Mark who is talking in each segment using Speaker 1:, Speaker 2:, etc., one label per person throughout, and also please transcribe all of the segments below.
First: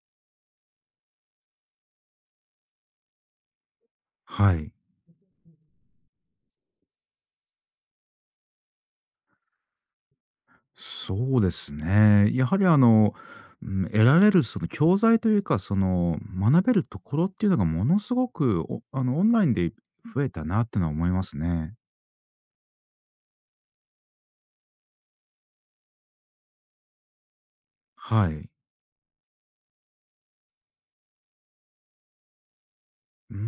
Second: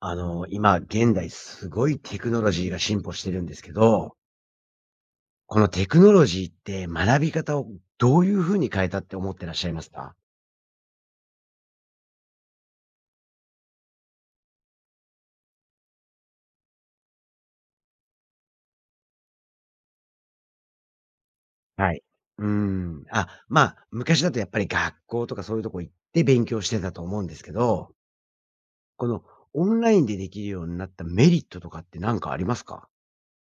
Speaker 1: 今、現代すごいテクノロジーが進歩してるんですけど、
Speaker 2: はい。
Speaker 1: このテクノロジーって学び方をどういうふうに変えたって思ってらっしゃいますか？
Speaker 2: そうですね。やはりうん、得られるその教材というか、その学べるところっていうのがものすごく、おあのオンラインで増えたなってのは思いますね。
Speaker 1: はい。うーん。まあ、昔だとやっぱり学校とかそういうとこ行って勉強してたと思うんですけど、
Speaker 2: はい。
Speaker 1: このオンラインでできるようになったメリットとかって何かありますか？
Speaker 2: うー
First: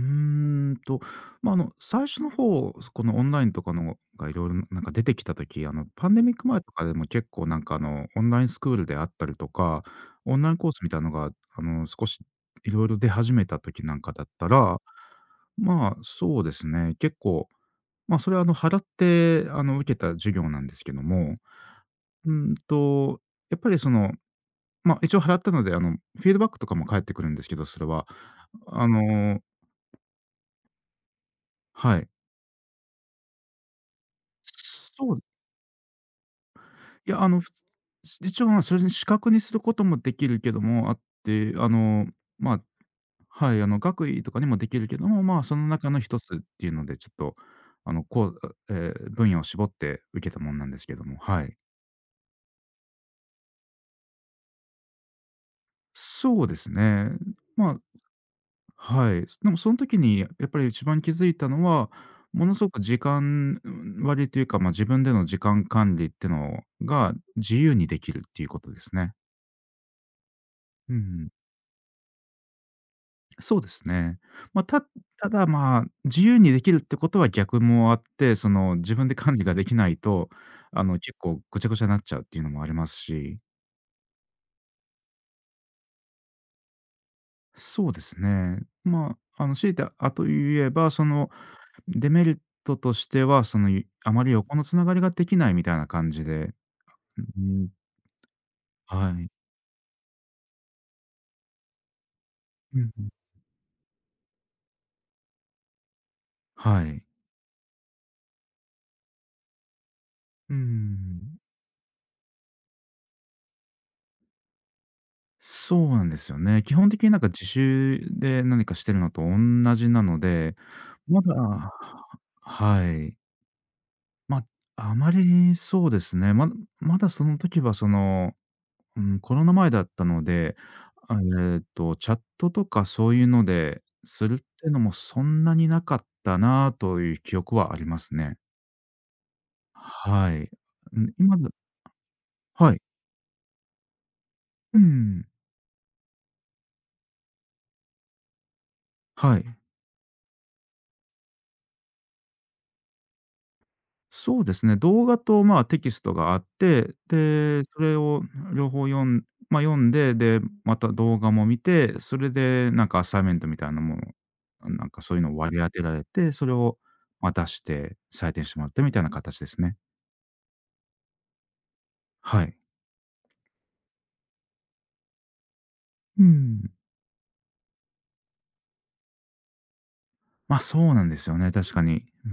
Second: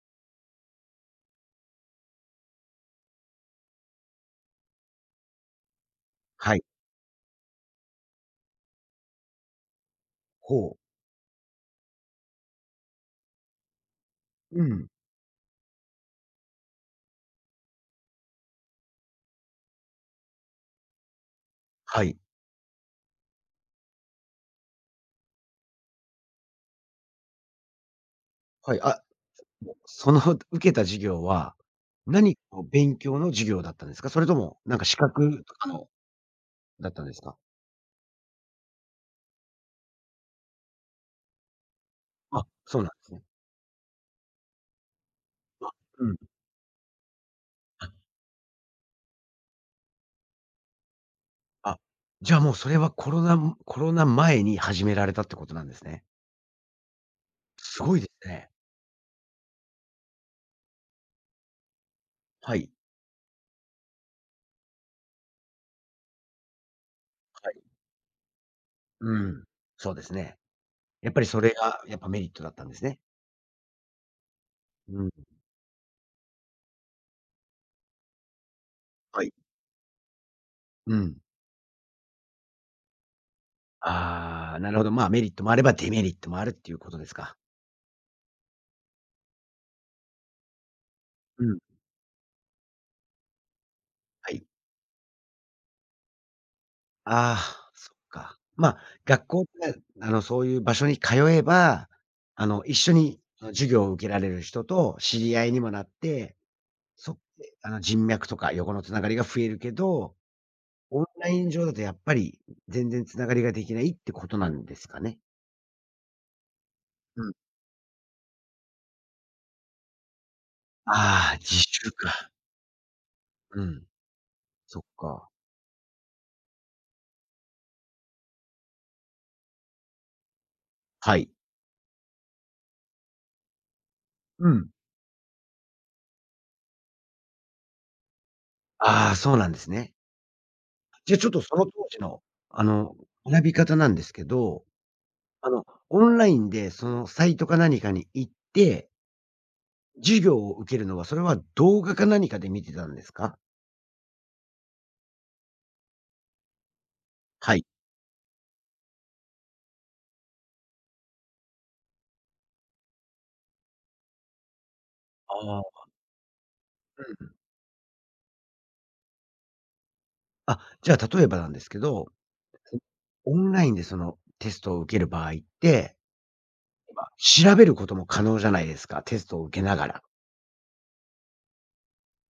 Speaker 2: んと、まあ、最初の方、このオンラインとかのがいろいろなんか出てきた時、パンデミック
Speaker 1: は
Speaker 2: 前
Speaker 1: い。
Speaker 2: とかでも結構なんかオンラインスクールであったりとか、オンラインコー
Speaker 1: ほう。
Speaker 2: スみたいなのが少しいろいろ出始めた時なんかだった
Speaker 1: う
Speaker 2: ら
Speaker 1: ん。
Speaker 2: まあ、そうですね。結構、まあ、それは払って受けた授業なんですけども、
Speaker 1: はい。
Speaker 2: うんと、やっぱりまあ、一応払ったので、フィードバックとかも返ってくるんですけど、それは。
Speaker 1: はい。
Speaker 2: あ
Speaker 1: あ、
Speaker 2: の、
Speaker 1: その 受けた授業は、
Speaker 2: はい。
Speaker 1: 何かの勉強の授業だったんですか？それともなんか資
Speaker 2: そう、
Speaker 1: 格とかのだったん
Speaker 2: い
Speaker 1: で
Speaker 2: や、
Speaker 1: すか？
Speaker 2: 一応まあ、それに資格にすることもできるけども、あって、
Speaker 1: あ、
Speaker 2: まあ、
Speaker 1: そうなんですね。
Speaker 2: はい、学位とかにもできるけども、まあ、その中の
Speaker 1: うん。
Speaker 2: 一つっていうので、ちょっと、
Speaker 1: あ、
Speaker 2: こう、分野を絞って受けたもんなんですけども、はい。
Speaker 1: あ、じゃあもうそれはコロナ前に始められたってことなんですね。
Speaker 2: そうですね。ま
Speaker 1: すごいですね。
Speaker 2: あ、はい。でもその時にやっぱり一番気づいたのは、も
Speaker 1: は
Speaker 2: のす
Speaker 1: い。
Speaker 2: ごく時間割というか、まあ、自分での時間管理ってのが
Speaker 1: は
Speaker 2: 自
Speaker 1: い。
Speaker 2: 由にできるっていうことですね。
Speaker 1: うん。そうですね。
Speaker 2: う
Speaker 1: やっぱり
Speaker 2: ん、
Speaker 1: それがやっぱメリットだったんですね。
Speaker 2: そうですね。まあ、
Speaker 1: うん。
Speaker 2: ただまあ、自由にできるってことは逆もあって、その自分で
Speaker 1: はい。
Speaker 2: 管理ができないと、
Speaker 1: う
Speaker 2: 結
Speaker 1: ん。
Speaker 2: 構ぐちゃぐちゃになっちゃうっていうのもありますし、
Speaker 1: ああ、なるほど。まあ、メリットもあればデメリットもあるっていうことですか。
Speaker 2: そうですね。まあ、強いてあと言えば、その
Speaker 1: うん。
Speaker 2: デメリットとしては、あま
Speaker 1: は
Speaker 2: り
Speaker 1: い。
Speaker 2: 横のつながりができないみたいな感じで、
Speaker 1: あ
Speaker 2: うん、
Speaker 1: あ、そっか。まあ、
Speaker 2: は
Speaker 1: 学
Speaker 2: い。
Speaker 1: 校で、そういう場所に通えば、一
Speaker 2: うん
Speaker 1: 緒
Speaker 2: うん。
Speaker 1: に、授業を受けられる人と知り合いにもなって
Speaker 2: はい。
Speaker 1: そあの、人脈とか横のつながりが増えるけど、
Speaker 2: うー
Speaker 1: オンラ
Speaker 2: ん。
Speaker 1: イン上だとやっぱり全然つながりができないってことなんですかね？
Speaker 2: そうなんですよね。基本的になん
Speaker 1: う
Speaker 2: か
Speaker 1: ん。
Speaker 2: 自習で何かしてるのとおんなじなので、ま
Speaker 1: あ
Speaker 2: だ
Speaker 1: あ、自習か。
Speaker 2: はい。
Speaker 1: うん。
Speaker 2: ま、
Speaker 1: そっ
Speaker 2: あま
Speaker 1: か。
Speaker 2: りそうですね、まだその時はうん、コロナ前だったので、
Speaker 1: は
Speaker 2: あ、
Speaker 1: い。
Speaker 2: チャットとかそういうのでするっ
Speaker 1: うん。
Speaker 2: てのもそんなになかったなという記憶はありますね。
Speaker 1: ああ、そうなんですね。
Speaker 2: はい。う
Speaker 1: じ
Speaker 2: ん、
Speaker 1: ゃあちょっとその当時の、あ
Speaker 2: はい。
Speaker 1: の、学び方なんですけど、
Speaker 2: うん。
Speaker 1: あの、オンラインでそのサイトか何かに行って、
Speaker 2: はい。
Speaker 1: 授業を受けるのは、それは動画か何かで見てたんですか？
Speaker 2: そうですね、動画と、まあ、テキストがあって、
Speaker 1: は
Speaker 2: で、
Speaker 1: い。
Speaker 2: それを両方まあ、読んで、で、また動画も見て、それでなんかアサイメントみたいなものなんかそういうのを割
Speaker 1: あ
Speaker 2: り
Speaker 1: あ、
Speaker 2: 当てられて、それを
Speaker 1: うんう
Speaker 2: ま、
Speaker 1: ん。
Speaker 2: 出して採点してもらってみたいな形ですね。
Speaker 1: あ、じゃあ例えばなんですけど
Speaker 2: はい。
Speaker 1: オンラインでそのテストを受ける場合って、
Speaker 2: うん。
Speaker 1: ま、調べることも可能じゃないですか、テストを受けながら。
Speaker 2: ま、そうなんですよね、確かに。うー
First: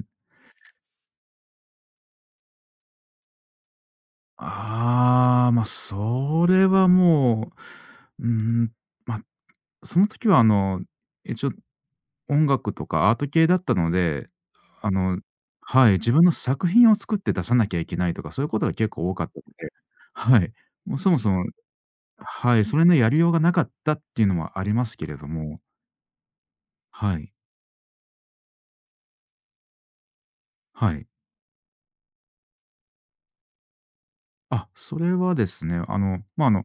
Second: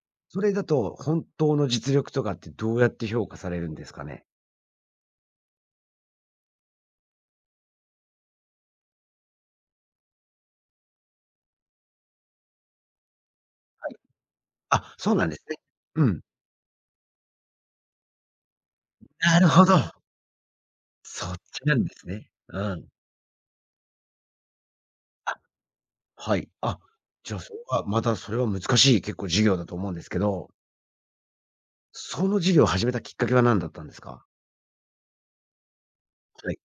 Speaker 2: ん。
Speaker 1: それだと本当の実力とかってどうやって評価されるんですかね？
Speaker 2: ああ、ま、それはもう、うーん、ま、その時は一応音楽とかアート系だった
Speaker 1: は
Speaker 2: の
Speaker 1: い。
Speaker 2: で、あ
Speaker 1: あ、そう
Speaker 2: の
Speaker 1: なんですね。
Speaker 2: はい、
Speaker 1: う
Speaker 2: 自
Speaker 1: ん。
Speaker 2: 分の作品を作って出さなきゃいけないとか、そういうことが結構多かっ
Speaker 1: な
Speaker 2: たの
Speaker 1: るほ
Speaker 2: で、
Speaker 1: ど。
Speaker 2: はい。もうそもそ
Speaker 1: そっ
Speaker 2: も
Speaker 1: ちなんですね。
Speaker 2: は
Speaker 1: う
Speaker 2: い、それ
Speaker 1: ん。
Speaker 2: のやりようがなかったっていうのもありますけれど
Speaker 1: あ、
Speaker 2: も、
Speaker 1: はい。あ、
Speaker 2: はい、
Speaker 1: じゃあそれはまたそれは難しい結構授業だと思うんですけど、
Speaker 2: はい。
Speaker 1: その授業を始めたきっかけは何だったんですか？
Speaker 2: あ、それはですね、まあ、
Speaker 1: はい。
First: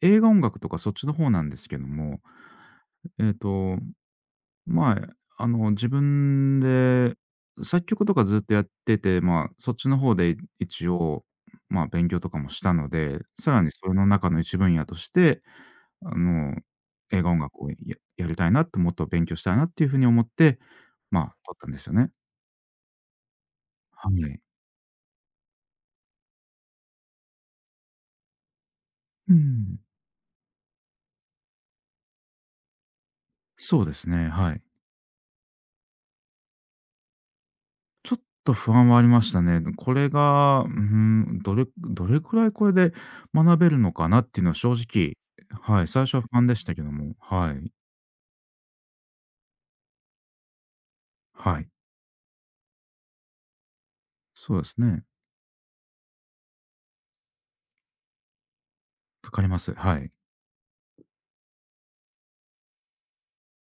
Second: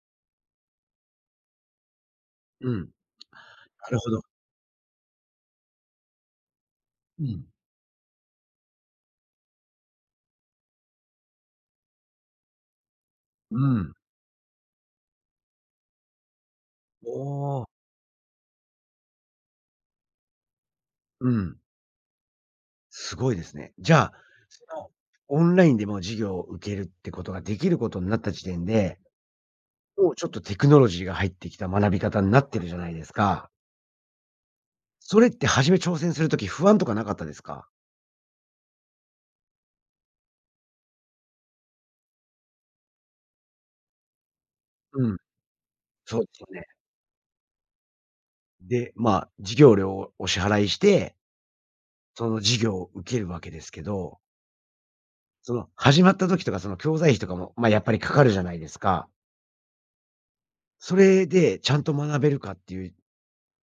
Speaker 2: 映画音楽とかそっちの方なんですけども、
Speaker 1: うん。
Speaker 2: えっと、
Speaker 1: なるほど。
Speaker 2: まあ、自分で
Speaker 1: うん。
Speaker 2: 作曲とかずっとやってて、まあ、そっちの方で一応、まあ、勉強とかもしたので、さ
Speaker 1: う
Speaker 2: らにそ
Speaker 1: ん。
Speaker 2: れの中の一分野として、あの、
Speaker 1: お
Speaker 2: 映画音楽
Speaker 1: お。
Speaker 2: をやりたいなと、もっと勉強したいなっていう風に思って、ま
Speaker 1: う
Speaker 2: あ、取っ
Speaker 1: ん。
Speaker 2: たんですよね。
Speaker 1: すごいですね。じゃ
Speaker 2: は
Speaker 1: あ、
Speaker 2: い。
Speaker 1: その、オンラインでも授業を受けるってことができることになった時点で、
Speaker 2: うん。
Speaker 1: もうちょっとテクノロジーが入ってきた学び方になってるじゃないですか。
Speaker 2: そうですね、はい。
Speaker 1: それって初め挑戦するとき不安とかなかったですか？
Speaker 2: ちょっと不安はありましたね。これが、うん、どれくらいこれで学べるのかなっていうのは正
Speaker 1: う
Speaker 2: 直、
Speaker 1: ん、
Speaker 2: はい、最初
Speaker 1: そ
Speaker 2: は
Speaker 1: う
Speaker 2: 不
Speaker 1: ですよ
Speaker 2: 安でし
Speaker 1: ね。
Speaker 2: たけども、はい、
Speaker 1: で、まあ、授業料をお支払いして、
Speaker 2: はい、
Speaker 1: その授業を受けるわけですけど、
Speaker 2: そうですね。
Speaker 1: その始まった時とかその教材費とかも、ま、やっぱりかかるじゃないですか。
Speaker 2: かかります。はい。
Speaker 1: それでちゃんと学べるかっていう、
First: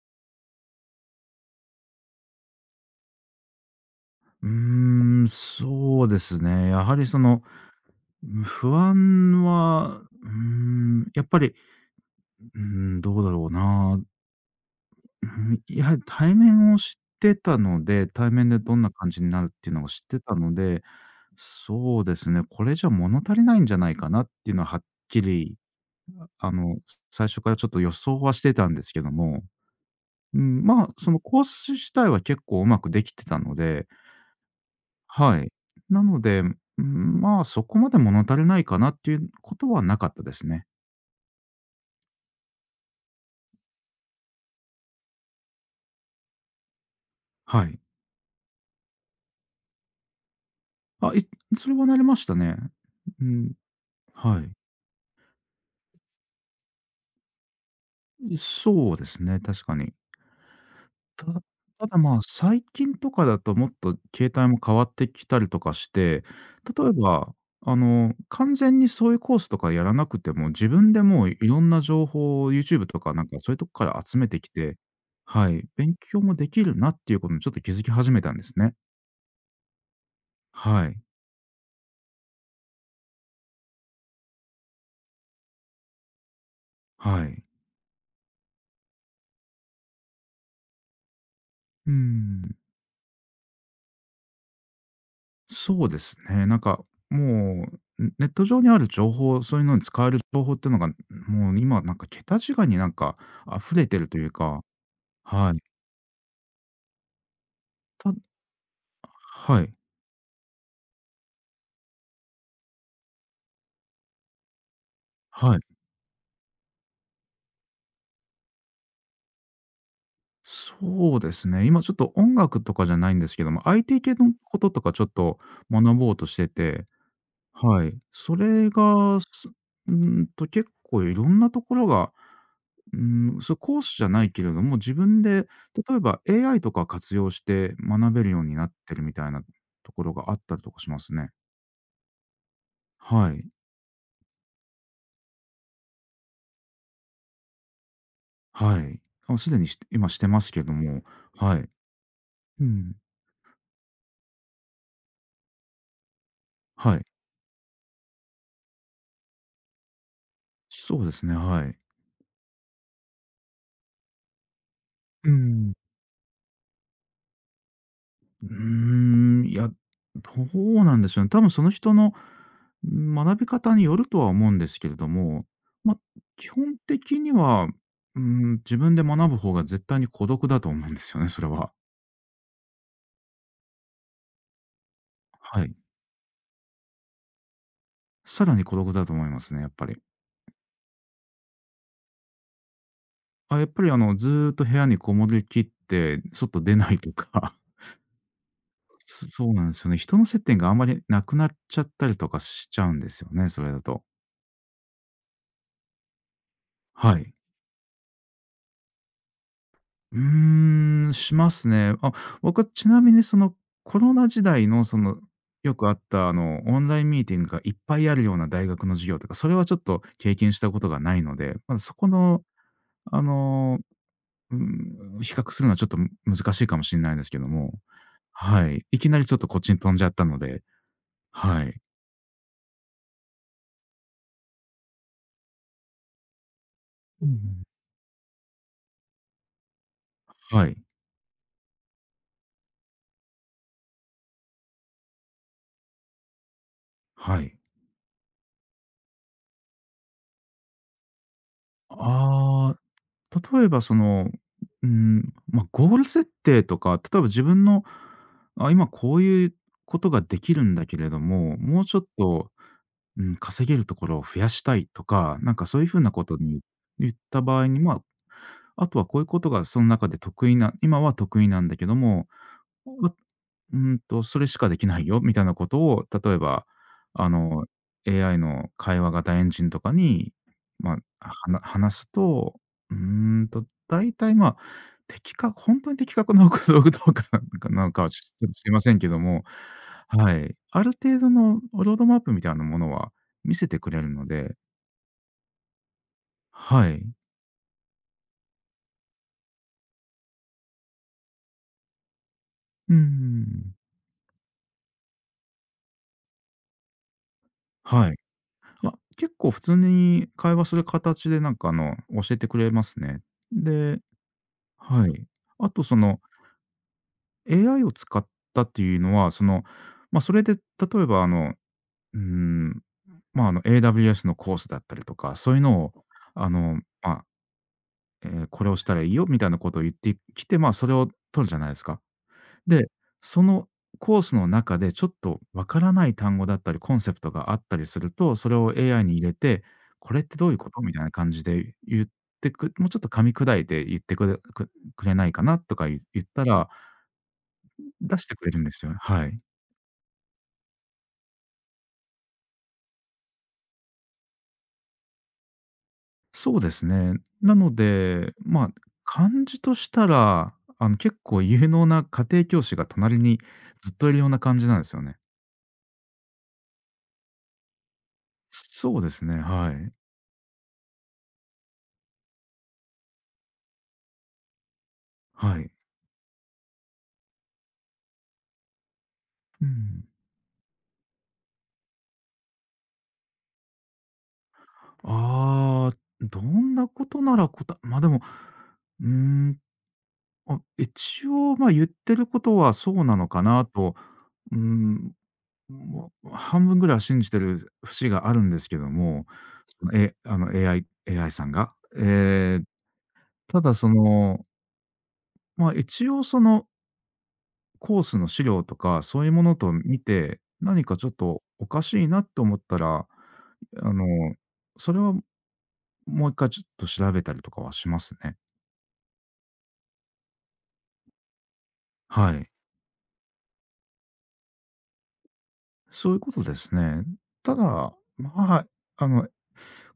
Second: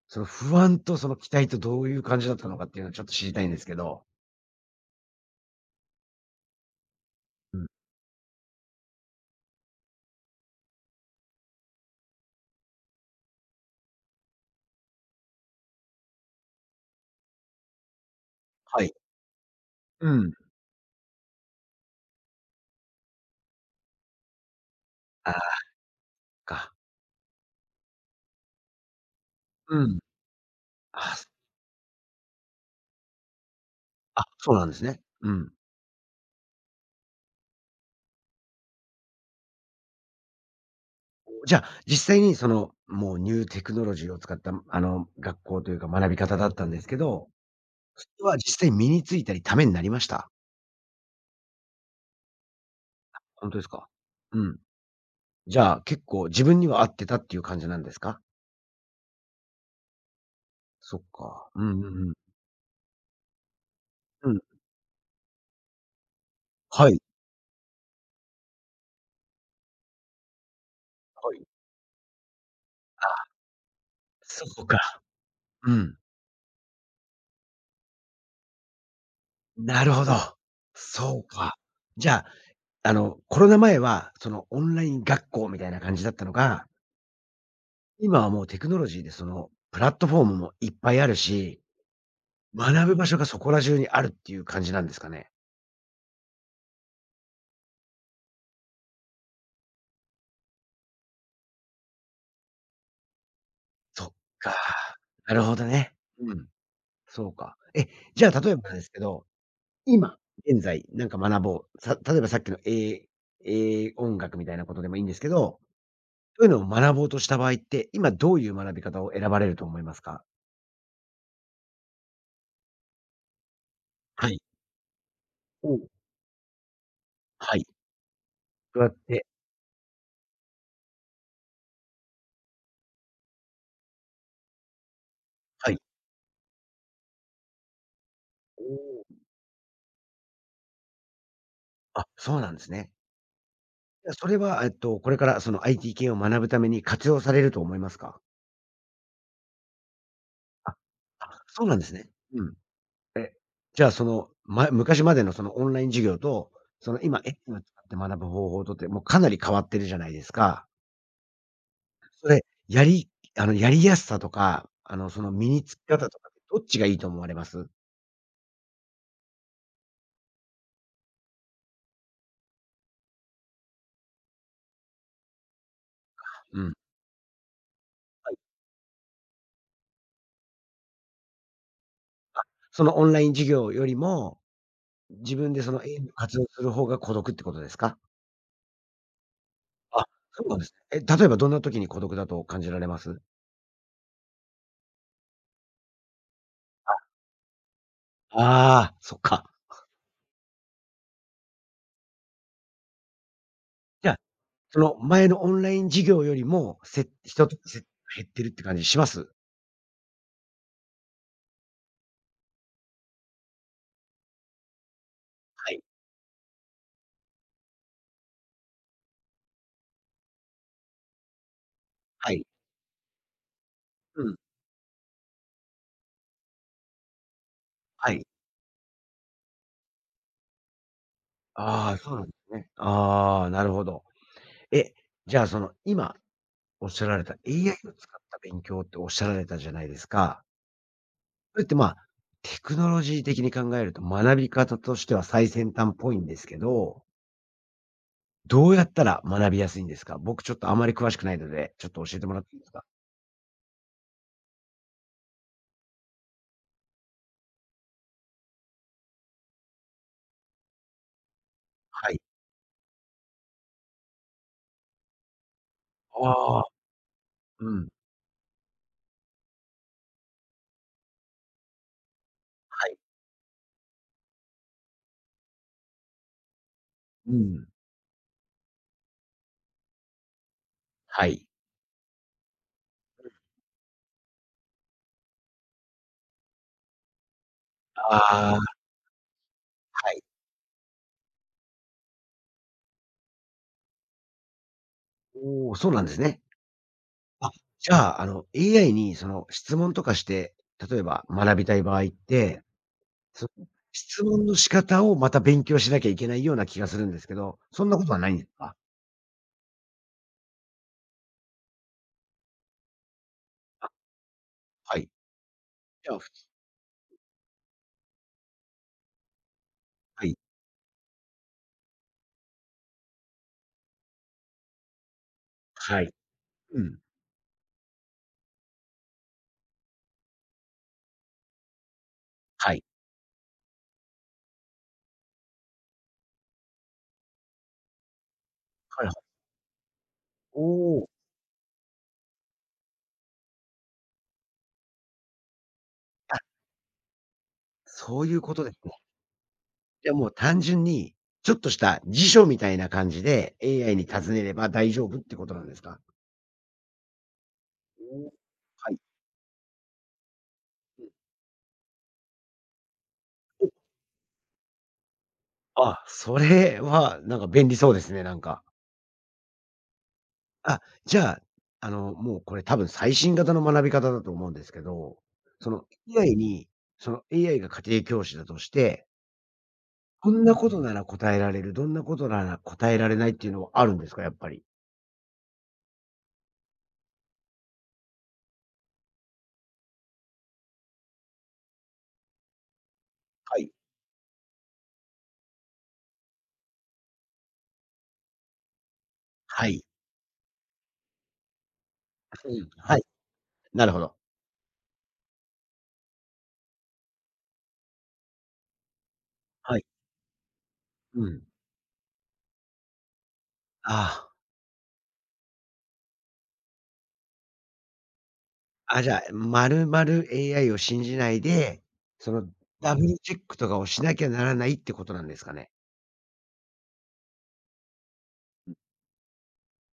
Speaker 1: その不安とその期待とどういう感じだったのかっていうのをちょっと知りたいんですけど。
Speaker 2: うーん、そうですね。やはりその、
Speaker 1: うん。
Speaker 2: 不安は、うーん、やっぱり、うーん、どうだろうな。うん、やはり対面を知ってたので、対面でどん
Speaker 1: は
Speaker 2: な
Speaker 1: い。
Speaker 2: 感じになるっていうのを知
Speaker 1: う
Speaker 2: って
Speaker 1: ん。
Speaker 2: たので、そうですね、これじゃ物足りないんじゃないかなっていうのははっき
Speaker 1: あ
Speaker 2: り、
Speaker 1: あ、
Speaker 2: あ
Speaker 1: か。
Speaker 2: の、最初からちょっと予想はしてたんですけども、
Speaker 1: うん。
Speaker 2: うん、まあ、そ
Speaker 1: あ、
Speaker 2: の
Speaker 1: す
Speaker 2: コース自体は結構うまくできてたので、
Speaker 1: あ、そうなんですね。う
Speaker 2: はい。
Speaker 1: ん。
Speaker 2: なので、うん、まあ、そこまで物足りないかなっていうことはなかったですね。
Speaker 1: じゃあ、実際にその、もうニューテクノロジーを使った、学校というか学び方だったんですけど、
Speaker 2: はい。
Speaker 1: それは実際身についたり、ためになりました？
Speaker 2: あ、それはなりましたね。う
Speaker 1: ほん
Speaker 2: ん、
Speaker 1: とですか？
Speaker 2: は
Speaker 1: う
Speaker 2: い。
Speaker 1: ん。じゃあ、結構自分には合ってたっていう感じなんですか？
Speaker 2: そうですね、確かに。
Speaker 1: そっ
Speaker 2: ただ
Speaker 1: か。うんうん
Speaker 2: ただ、
Speaker 1: うん。
Speaker 2: まあ、最近とかだともっと
Speaker 1: う
Speaker 2: 携
Speaker 1: ん。
Speaker 2: 帯も変わってきたりとかして、例
Speaker 1: は
Speaker 2: え
Speaker 1: い。
Speaker 2: ば、完全にそういうコースとかやらなくても、自分でもう
Speaker 1: は
Speaker 2: い
Speaker 1: い。
Speaker 2: ろんな情報を YouTube と
Speaker 1: あ、
Speaker 2: かなんかそういうとこから集めて
Speaker 1: そ
Speaker 2: き
Speaker 1: うか。
Speaker 2: て、はい、
Speaker 1: う
Speaker 2: 勉
Speaker 1: ん。
Speaker 2: 強もできるなっていうことにちょっと気づき始めたんですね。
Speaker 1: なるほど。
Speaker 2: はい、
Speaker 1: そうか。じゃあ、コロナ前は、そのオンライン学校みたいな感じだったのが
Speaker 2: はい。
Speaker 1: 今はもうテクノロジーでそのプラットフォームもいっぱいあるし、
Speaker 2: うん、
Speaker 1: 学ぶ場所がそこら中にあるっていう感じなんですかね？
Speaker 2: そうですね。なんかもう、ネット上にある情報、そういうのに使える情報っていうのが、もう今なんか桁違いになんか溢れて
Speaker 1: そ
Speaker 2: る
Speaker 1: っ
Speaker 2: という
Speaker 1: か。
Speaker 2: か
Speaker 1: なる
Speaker 2: は
Speaker 1: ほど
Speaker 2: い。
Speaker 1: ね。うん、そうか。え、じゃ
Speaker 2: た
Speaker 1: あ例えばなんですけど、
Speaker 2: はい、
Speaker 1: 今、現在なんか学ぼう、さ例えばさっきのえーえ、音楽みたいなことでもいいんですけ
Speaker 2: は
Speaker 1: ど、
Speaker 2: い。
Speaker 1: そういうのを学ぼうとした場合って、今どういう学び方を選ばれると思いますか？
Speaker 2: そうですね、今ちょっと音楽とかじゃないんですけども、IT 系
Speaker 1: は
Speaker 2: の
Speaker 1: い。
Speaker 2: こととかちょっと
Speaker 1: お、
Speaker 2: 学ぼうとしてて、
Speaker 1: はい。
Speaker 2: はい。それ
Speaker 1: どうやっ
Speaker 2: が、
Speaker 1: て、
Speaker 2: すうーんと結構いろんなところが、うーん、それ講師じゃないけれども、自分で
Speaker 1: はい。
Speaker 2: 例えば AI とか活用して学べるようになってるみ
Speaker 1: お、
Speaker 2: たいなところがあったりとかしますね。
Speaker 1: あ、そうなんですね。
Speaker 2: はい、
Speaker 1: や、それは、えっと、これからその IT 系を学ぶために活用されると思いますか？
Speaker 2: はい。あ、すでに今してますけ
Speaker 1: あ、
Speaker 2: ども、
Speaker 1: あ、
Speaker 2: は
Speaker 1: そう
Speaker 2: い。
Speaker 1: なんですね。うん。
Speaker 2: うん、
Speaker 1: じゃあ、その、ま昔までのそのオンライン授業と、そ
Speaker 2: は
Speaker 1: の
Speaker 2: い。
Speaker 1: 今、エッセンを使って学ぶ方法とって、もうかなり変わってるじゃないですか。
Speaker 2: そうですね、はい。
Speaker 1: それ、やりあの、やりやすさとか、そ
Speaker 2: う
Speaker 1: の身に
Speaker 2: ん。
Speaker 1: つき方とかってどっちがいいと思われます？
Speaker 2: うーん、いや、どうなんでしょうね。多分その人の学び方によるとは思うんですけれども、ま、基
Speaker 1: うん。
Speaker 2: 本的には、うー
Speaker 1: はい。
Speaker 2: ん、自分で学ぶ方が絶対に孤独だと思うんですよね、それは。
Speaker 1: あ、そのオンライン授業よりも、自分で
Speaker 2: は
Speaker 1: そ
Speaker 2: い。
Speaker 1: の AI を活用する方が孤独ってことですか？
Speaker 2: さらに孤独だと思いますね、やっぱり。
Speaker 1: あ、そうなんですね。え、例えばどんな時に孤独だと感じられます？あ、
Speaker 2: あ、やっぱりずっと部屋にこもりきって、外出ないとか、
Speaker 1: ああ、そっか。
Speaker 2: そうなんですよね。人の接点があんまりなくなっちゃったりとかしちゃうんですよね、それだと。
Speaker 1: じゃあ、その前のオンライン授業よりも、
Speaker 2: はい。
Speaker 1: 人と減ってるって感じします？
Speaker 2: うーん、しますね。あ、僕はちなみにそのコロナ時代の
Speaker 1: は
Speaker 2: よ
Speaker 1: い。
Speaker 2: くあったオンラインミーティングがいっぱいあるような大学の授業とか、それはちょっと経験したことがないので、まあ、そこ
Speaker 1: は
Speaker 2: の
Speaker 1: い。
Speaker 2: あの、
Speaker 1: うん。
Speaker 2: うん、比較するのはちょっと難しいかもしれないですけども、
Speaker 1: はい。
Speaker 2: はい。いきなりちょっとこっちに飛んじゃったので、はい。
Speaker 1: ああ、そうなんですね。ああ、なるほど。え、じゃあその、今おっしゃられ
Speaker 2: う
Speaker 1: た
Speaker 2: ん。
Speaker 1: AI を使った勉強っておっしゃられたじゃないですか。
Speaker 2: はい、
Speaker 1: それって、まあ、テクノロジー的に考えると学び方としては最先端っぽいんですけど、
Speaker 2: はい。
Speaker 1: どうやったら学びやすいんですか？僕ちょっとあまり詳しくないので、ちょっと教えてもらっていいです
Speaker 2: あ
Speaker 1: か？
Speaker 2: あ、例えばうん、まあ、ゴール設定とか、例えば自分の、あ、今こういうことができるんだけれども、もうちょっ
Speaker 1: はい。
Speaker 2: と、うん、稼げるところを増やしたいとか、なんかそういう風なこと
Speaker 1: あ
Speaker 2: に
Speaker 1: あ、
Speaker 2: 言った場合
Speaker 1: う
Speaker 2: に、
Speaker 1: ん。
Speaker 2: まあ、あとはこういうことがその中で得意な今は得意なんだけども、
Speaker 1: はい。
Speaker 2: あ、それしかできないよみたいなことを、例えば、あ
Speaker 1: う
Speaker 2: の、
Speaker 1: ん。
Speaker 2: AI の会話型エンジンとかに、ま
Speaker 1: は
Speaker 2: あ、
Speaker 1: い。
Speaker 2: 話すと、うー大体、まあ、本当に的確なのかどうかなのかはちょっと
Speaker 1: あ
Speaker 2: 知り
Speaker 1: あ、
Speaker 2: ませんけども、
Speaker 1: はい。
Speaker 2: はい。ある程度のロードマップみたいなものは見せてくれるので、
Speaker 1: おお、そうなんですね。
Speaker 2: はい。
Speaker 1: あ、じゃあ、AI にその質問とかして、例えば学びたい場合って、
Speaker 2: う
Speaker 1: その
Speaker 2: ん。
Speaker 1: 質問の仕方をまた勉強しなきゃいけないような気がするんですけど、そんなこ
Speaker 2: は
Speaker 1: と
Speaker 2: い。
Speaker 1: はないんですか？
Speaker 2: あ、結構普通に会話する形で教えてくれますね。
Speaker 1: あ、
Speaker 2: で、
Speaker 1: はい。
Speaker 2: はい。あとそ
Speaker 1: じゃあ、
Speaker 2: の
Speaker 1: ふ、
Speaker 2: AI を使ったっていうのは、その、まあ、
Speaker 1: は
Speaker 2: そ
Speaker 1: い、
Speaker 2: れで例えばうーん、AWS のコースだったりとか、そういうのを
Speaker 1: はい、
Speaker 2: あの、
Speaker 1: うん、
Speaker 2: まあ、これをしたらいいよみたいなことを言ってきて、まあ、それを取るじゃないですか。
Speaker 1: はい、
Speaker 2: で、そのコースの中でちょっとわからない単語だったりコンセプトがあったりすると、それを
Speaker 1: はい
Speaker 2: AI
Speaker 1: は
Speaker 2: に入
Speaker 1: い。
Speaker 2: れて、これってどういう
Speaker 1: お
Speaker 2: こと？みたい
Speaker 1: お、
Speaker 2: な感じで言ってくもうちょっと噛み砕いて言ってくれくくれないかなとか言っ
Speaker 1: あ、
Speaker 2: たら、出
Speaker 1: そう
Speaker 2: し
Speaker 1: い
Speaker 2: て
Speaker 1: う
Speaker 2: くれ
Speaker 1: こ
Speaker 2: るん
Speaker 1: と
Speaker 2: で
Speaker 1: です
Speaker 2: す
Speaker 1: ね。
Speaker 2: よね。はい。
Speaker 1: じゃあもう単純に、ちょっとした辞書みたいな感じで AI に尋ねれば大丈夫ってことなんですか？
Speaker 2: そうですね。なの
Speaker 1: おお、
Speaker 2: で、まあ、
Speaker 1: はい。
Speaker 2: 感じとしたら、あの、
Speaker 1: うん。
Speaker 2: 結構有能な家庭教師が隣にずっといるような感じなんですよね。
Speaker 1: あ、それはなんか便利そうですね、なんか。
Speaker 2: そうですね、はい。
Speaker 1: あ、じゃあ、もうこれ多分最新型の学び方だと思うんですけど、
Speaker 2: は
Speaker 1: そ
Speaker 2: い。
Speaker 1: の AI に、その AI が家庭教師だとして、
Speaker 2: うん。
Speaker 1: こんなことなら答えられる、どんなことなら答えられないっていうのはあるんですか、やっぱり？
Speaker 2: ああ、どんなことならこたま、でも、うーん、あ、一応、ま、言ってることはそうなのか
Speaker 1: は
Speaker 2: な
Speaker 1: い。
Speaker 2: と、うん、もう半分ぐらいは信じてる節があるんですけども、
Speaker 1: はい。
Speaker 2: その、えあのエーアイ、AI さんが。
Speaker 1: うん、はい。
Speaker 2: ただ
Speaker 1: な
Speaker 2: そ
Speaker 1: るほど。
Speaker 2: の、ま、一応そのコースの資料とか、そういうものと
Speaker 1: はい。
Speaker 2: 見て、何かちょっ
Speaker 1: うん。
Speaker 2: とおかしいなと思ったら、あの、
Speaker 1: ああ。
Speaker 2: それはもう一回ちょっと調べたりとかはしますね。
Speaker 1: あ、じゃあ、まるまる AI を信じないで、そ
Speaker 2: は
Speaker 1: の
Speaker 2: い。
Speaker 1: ダブルチェックとかをしなきゃならないってことなんですかね？
Speaker 2: そういうことですね。ただ、まあ、あの、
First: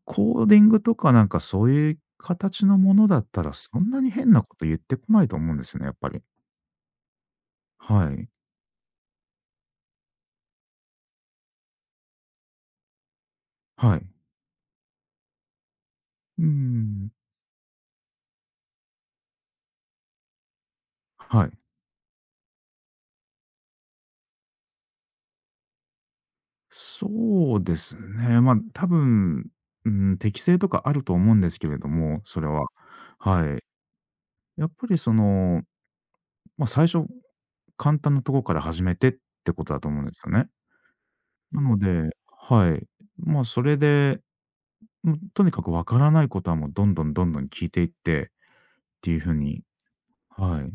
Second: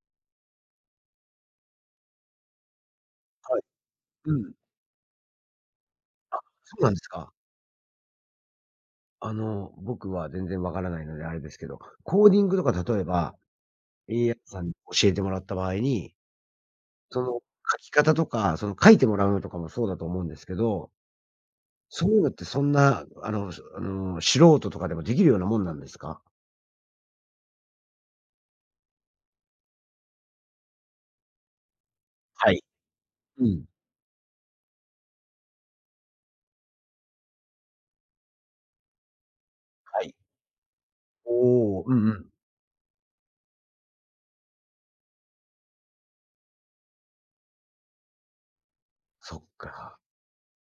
Speaker 2: コーディングとかなんかそういう形のものだったら、
Speaker 1: はい。
Speaker 2: そんなに変
Speaker 1: う
Speaker 2: な
Speaker 1: ん。
Speaker 2: こと言ってこないと思うんですよね、やっぱり。
Speaker 1: そうなんですか？
Speaker 2: はい。
Speaker 1: 僕は全然わからないのであれですけど、コーディングとか例えば、
Speaker 2: はい。
Speaker 1: AI さんに教えてもらった場合に、
Speaker 2: うーん。
Speaker 1: その書き方とか、その書いてもらうのとかもそうだと思うんですけど、
Speaker 2: はい。
Speaker 1: そういうのってそんな、あの、素人とかでもできるようなもんなんですか？
Speaker 2: そうですね。まあ、多分、うん、適性とかあると思うんですけれども、それ
Speaker 1: はい。
Speaker 2: は。
Speaker 1: う
Speaker 2: はい。
Speaker 1: ん。
Speaker 2: やっぱりその、まあ、最初、簡単なところから始めてってことだと思
Speaker 1: は
Speaker 2: うんで
Speaker 1: い。
Speaker 2: すよね。なの
Speaker 1: おお、うん
Speaker 2: で、
Speaker 1: うん。
Speaker 2: はい。まあ、それでもうとにかくわからないことはもうどんどんどんどん聞いていってっていう風
Speaker 1: そっ
Speaker 2: に、
Speaker 1: か。
Speaker 2: はい。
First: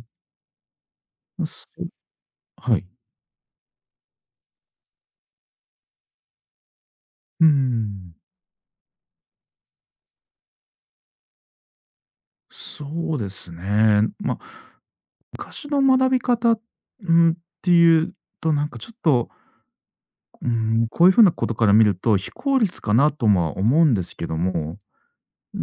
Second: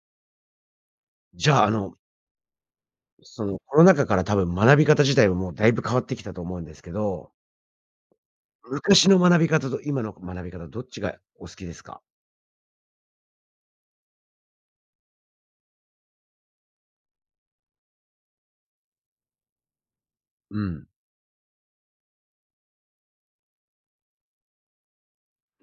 Speaker 1: じゃあ、
Speaker 2: すはい。
Speaker 1: そのコロナ禍から多分学び方自体はもうだいぶ変わってきたと思うんですけど、
Speaker 2: うん。
Speaker 1: 昔の学び方と今の学び方どっちがお好きですか？
Speaker 2: そうですね。まあ、昔の学び方、うん、っていうとなんかちょっと、う
Speaker 1: うん。
Speaker 2: ん、こういう風なことから見ると非効率かなとは思うんですけども、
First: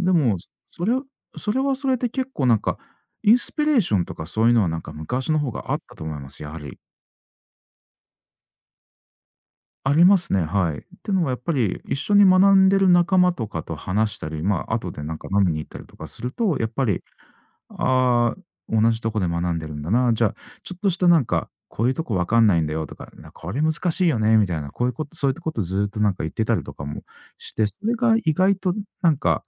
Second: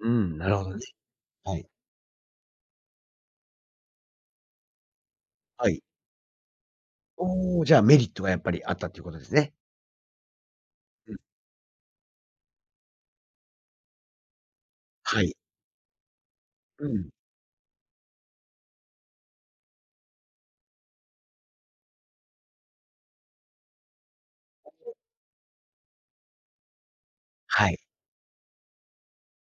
Speaker 1: うん、
Speaker 2: も、
Speaker 1: なるほどね。
Speaker 2: それそ
Speaker 1: は
Speaker 2: れ
Speaker 1: い。
Speaker 2: はそれで結構なんか、インスピレーションとかそういうのはなんか昔の方
Speaker 1: は
Speaker 2: があっ
Speaker 1: い。
Speaker 2: たと思います、やはり。
Speaker 1: おお、じゃあ、メリットがやっぱりあったっていうことですね。
Speaker 2: ありますね、はい。って
Speaker 1: うん。
Speaker 2: のはやっぱり一緒に学んでる仲間とかと話したり、まあ、後でなん
Speaker 1: は
Speaker 2: か
Speaker 1: い。
Speaker 2: 飲みに行ったりとかすると、やっぱ
Speaker 1: う
Speaker 2: り、
Speaker 1: ん。
Speaker 2: ああ、同じとこで学んでるんだな、じゃあ、ちょっとしたなんか、こういうとこわかんないんだよとか、なこれ難しいよねみたいな、こういうこと、そういうことずっとなんか言ってたりとかもして、
Speaker 1: は
Speaker 2: そ
Speaker 1: い。
Speaker 2: れが意外となんか、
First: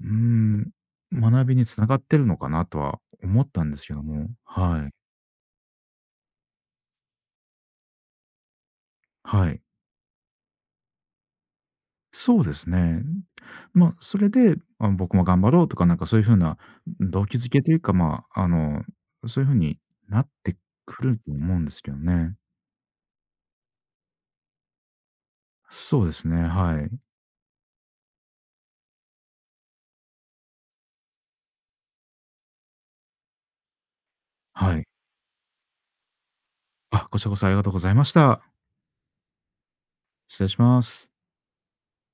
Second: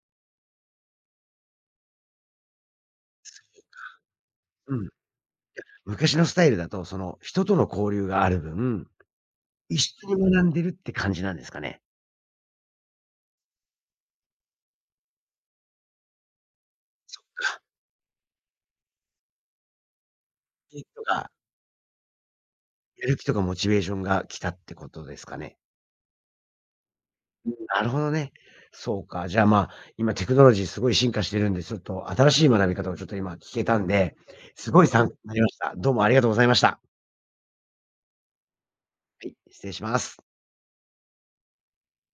Speaker 2: うーん、学びにつながってるのかなとは思ったんですけども、
Speaker 1: う
Speaker 2: は
Speaker 1: ん。
Speaker 2: い。
Speaker 1: 昔のスタイルだと、その、人との交流がある分、
Speaker 2: はい。
Speaker 1: 一緒に学んでるって感じなんですかね？
Speaker 2: そうですね。まあ、それで、あ僕も頑張ろうとか、なんかそういう風な
Speaker 1: そっ
Speaker 2: 動機づ
Speaker 1: か。
Speaker 2: けというか、まあ、あの、そういう風になって
Speaker 1: えっと
Speaker 2: くる
Speaker 1: か、
Speaker 2: と思うんですけどね。
Speaker 1: やる気とかモチベーションが来たってことですかね？
Speaker 2: そうですね、はい。
Speaker 1: うん、なるほどね。そうか、じゃあ、まあ、今テクノロジーすごい進化してるんで、ちょっと新しい学び方をちょっと今聞けたんで、す
Speaker 2: は
Speaker 1: ごい
Speaker 2: い。
Speaker 1: 参考になりました。どうもありがとうございました。
Speaker 2: あ、こちらこそありがとうございました。
Speaker 1: はい、失礼します。
Speaker 2: 失礼します。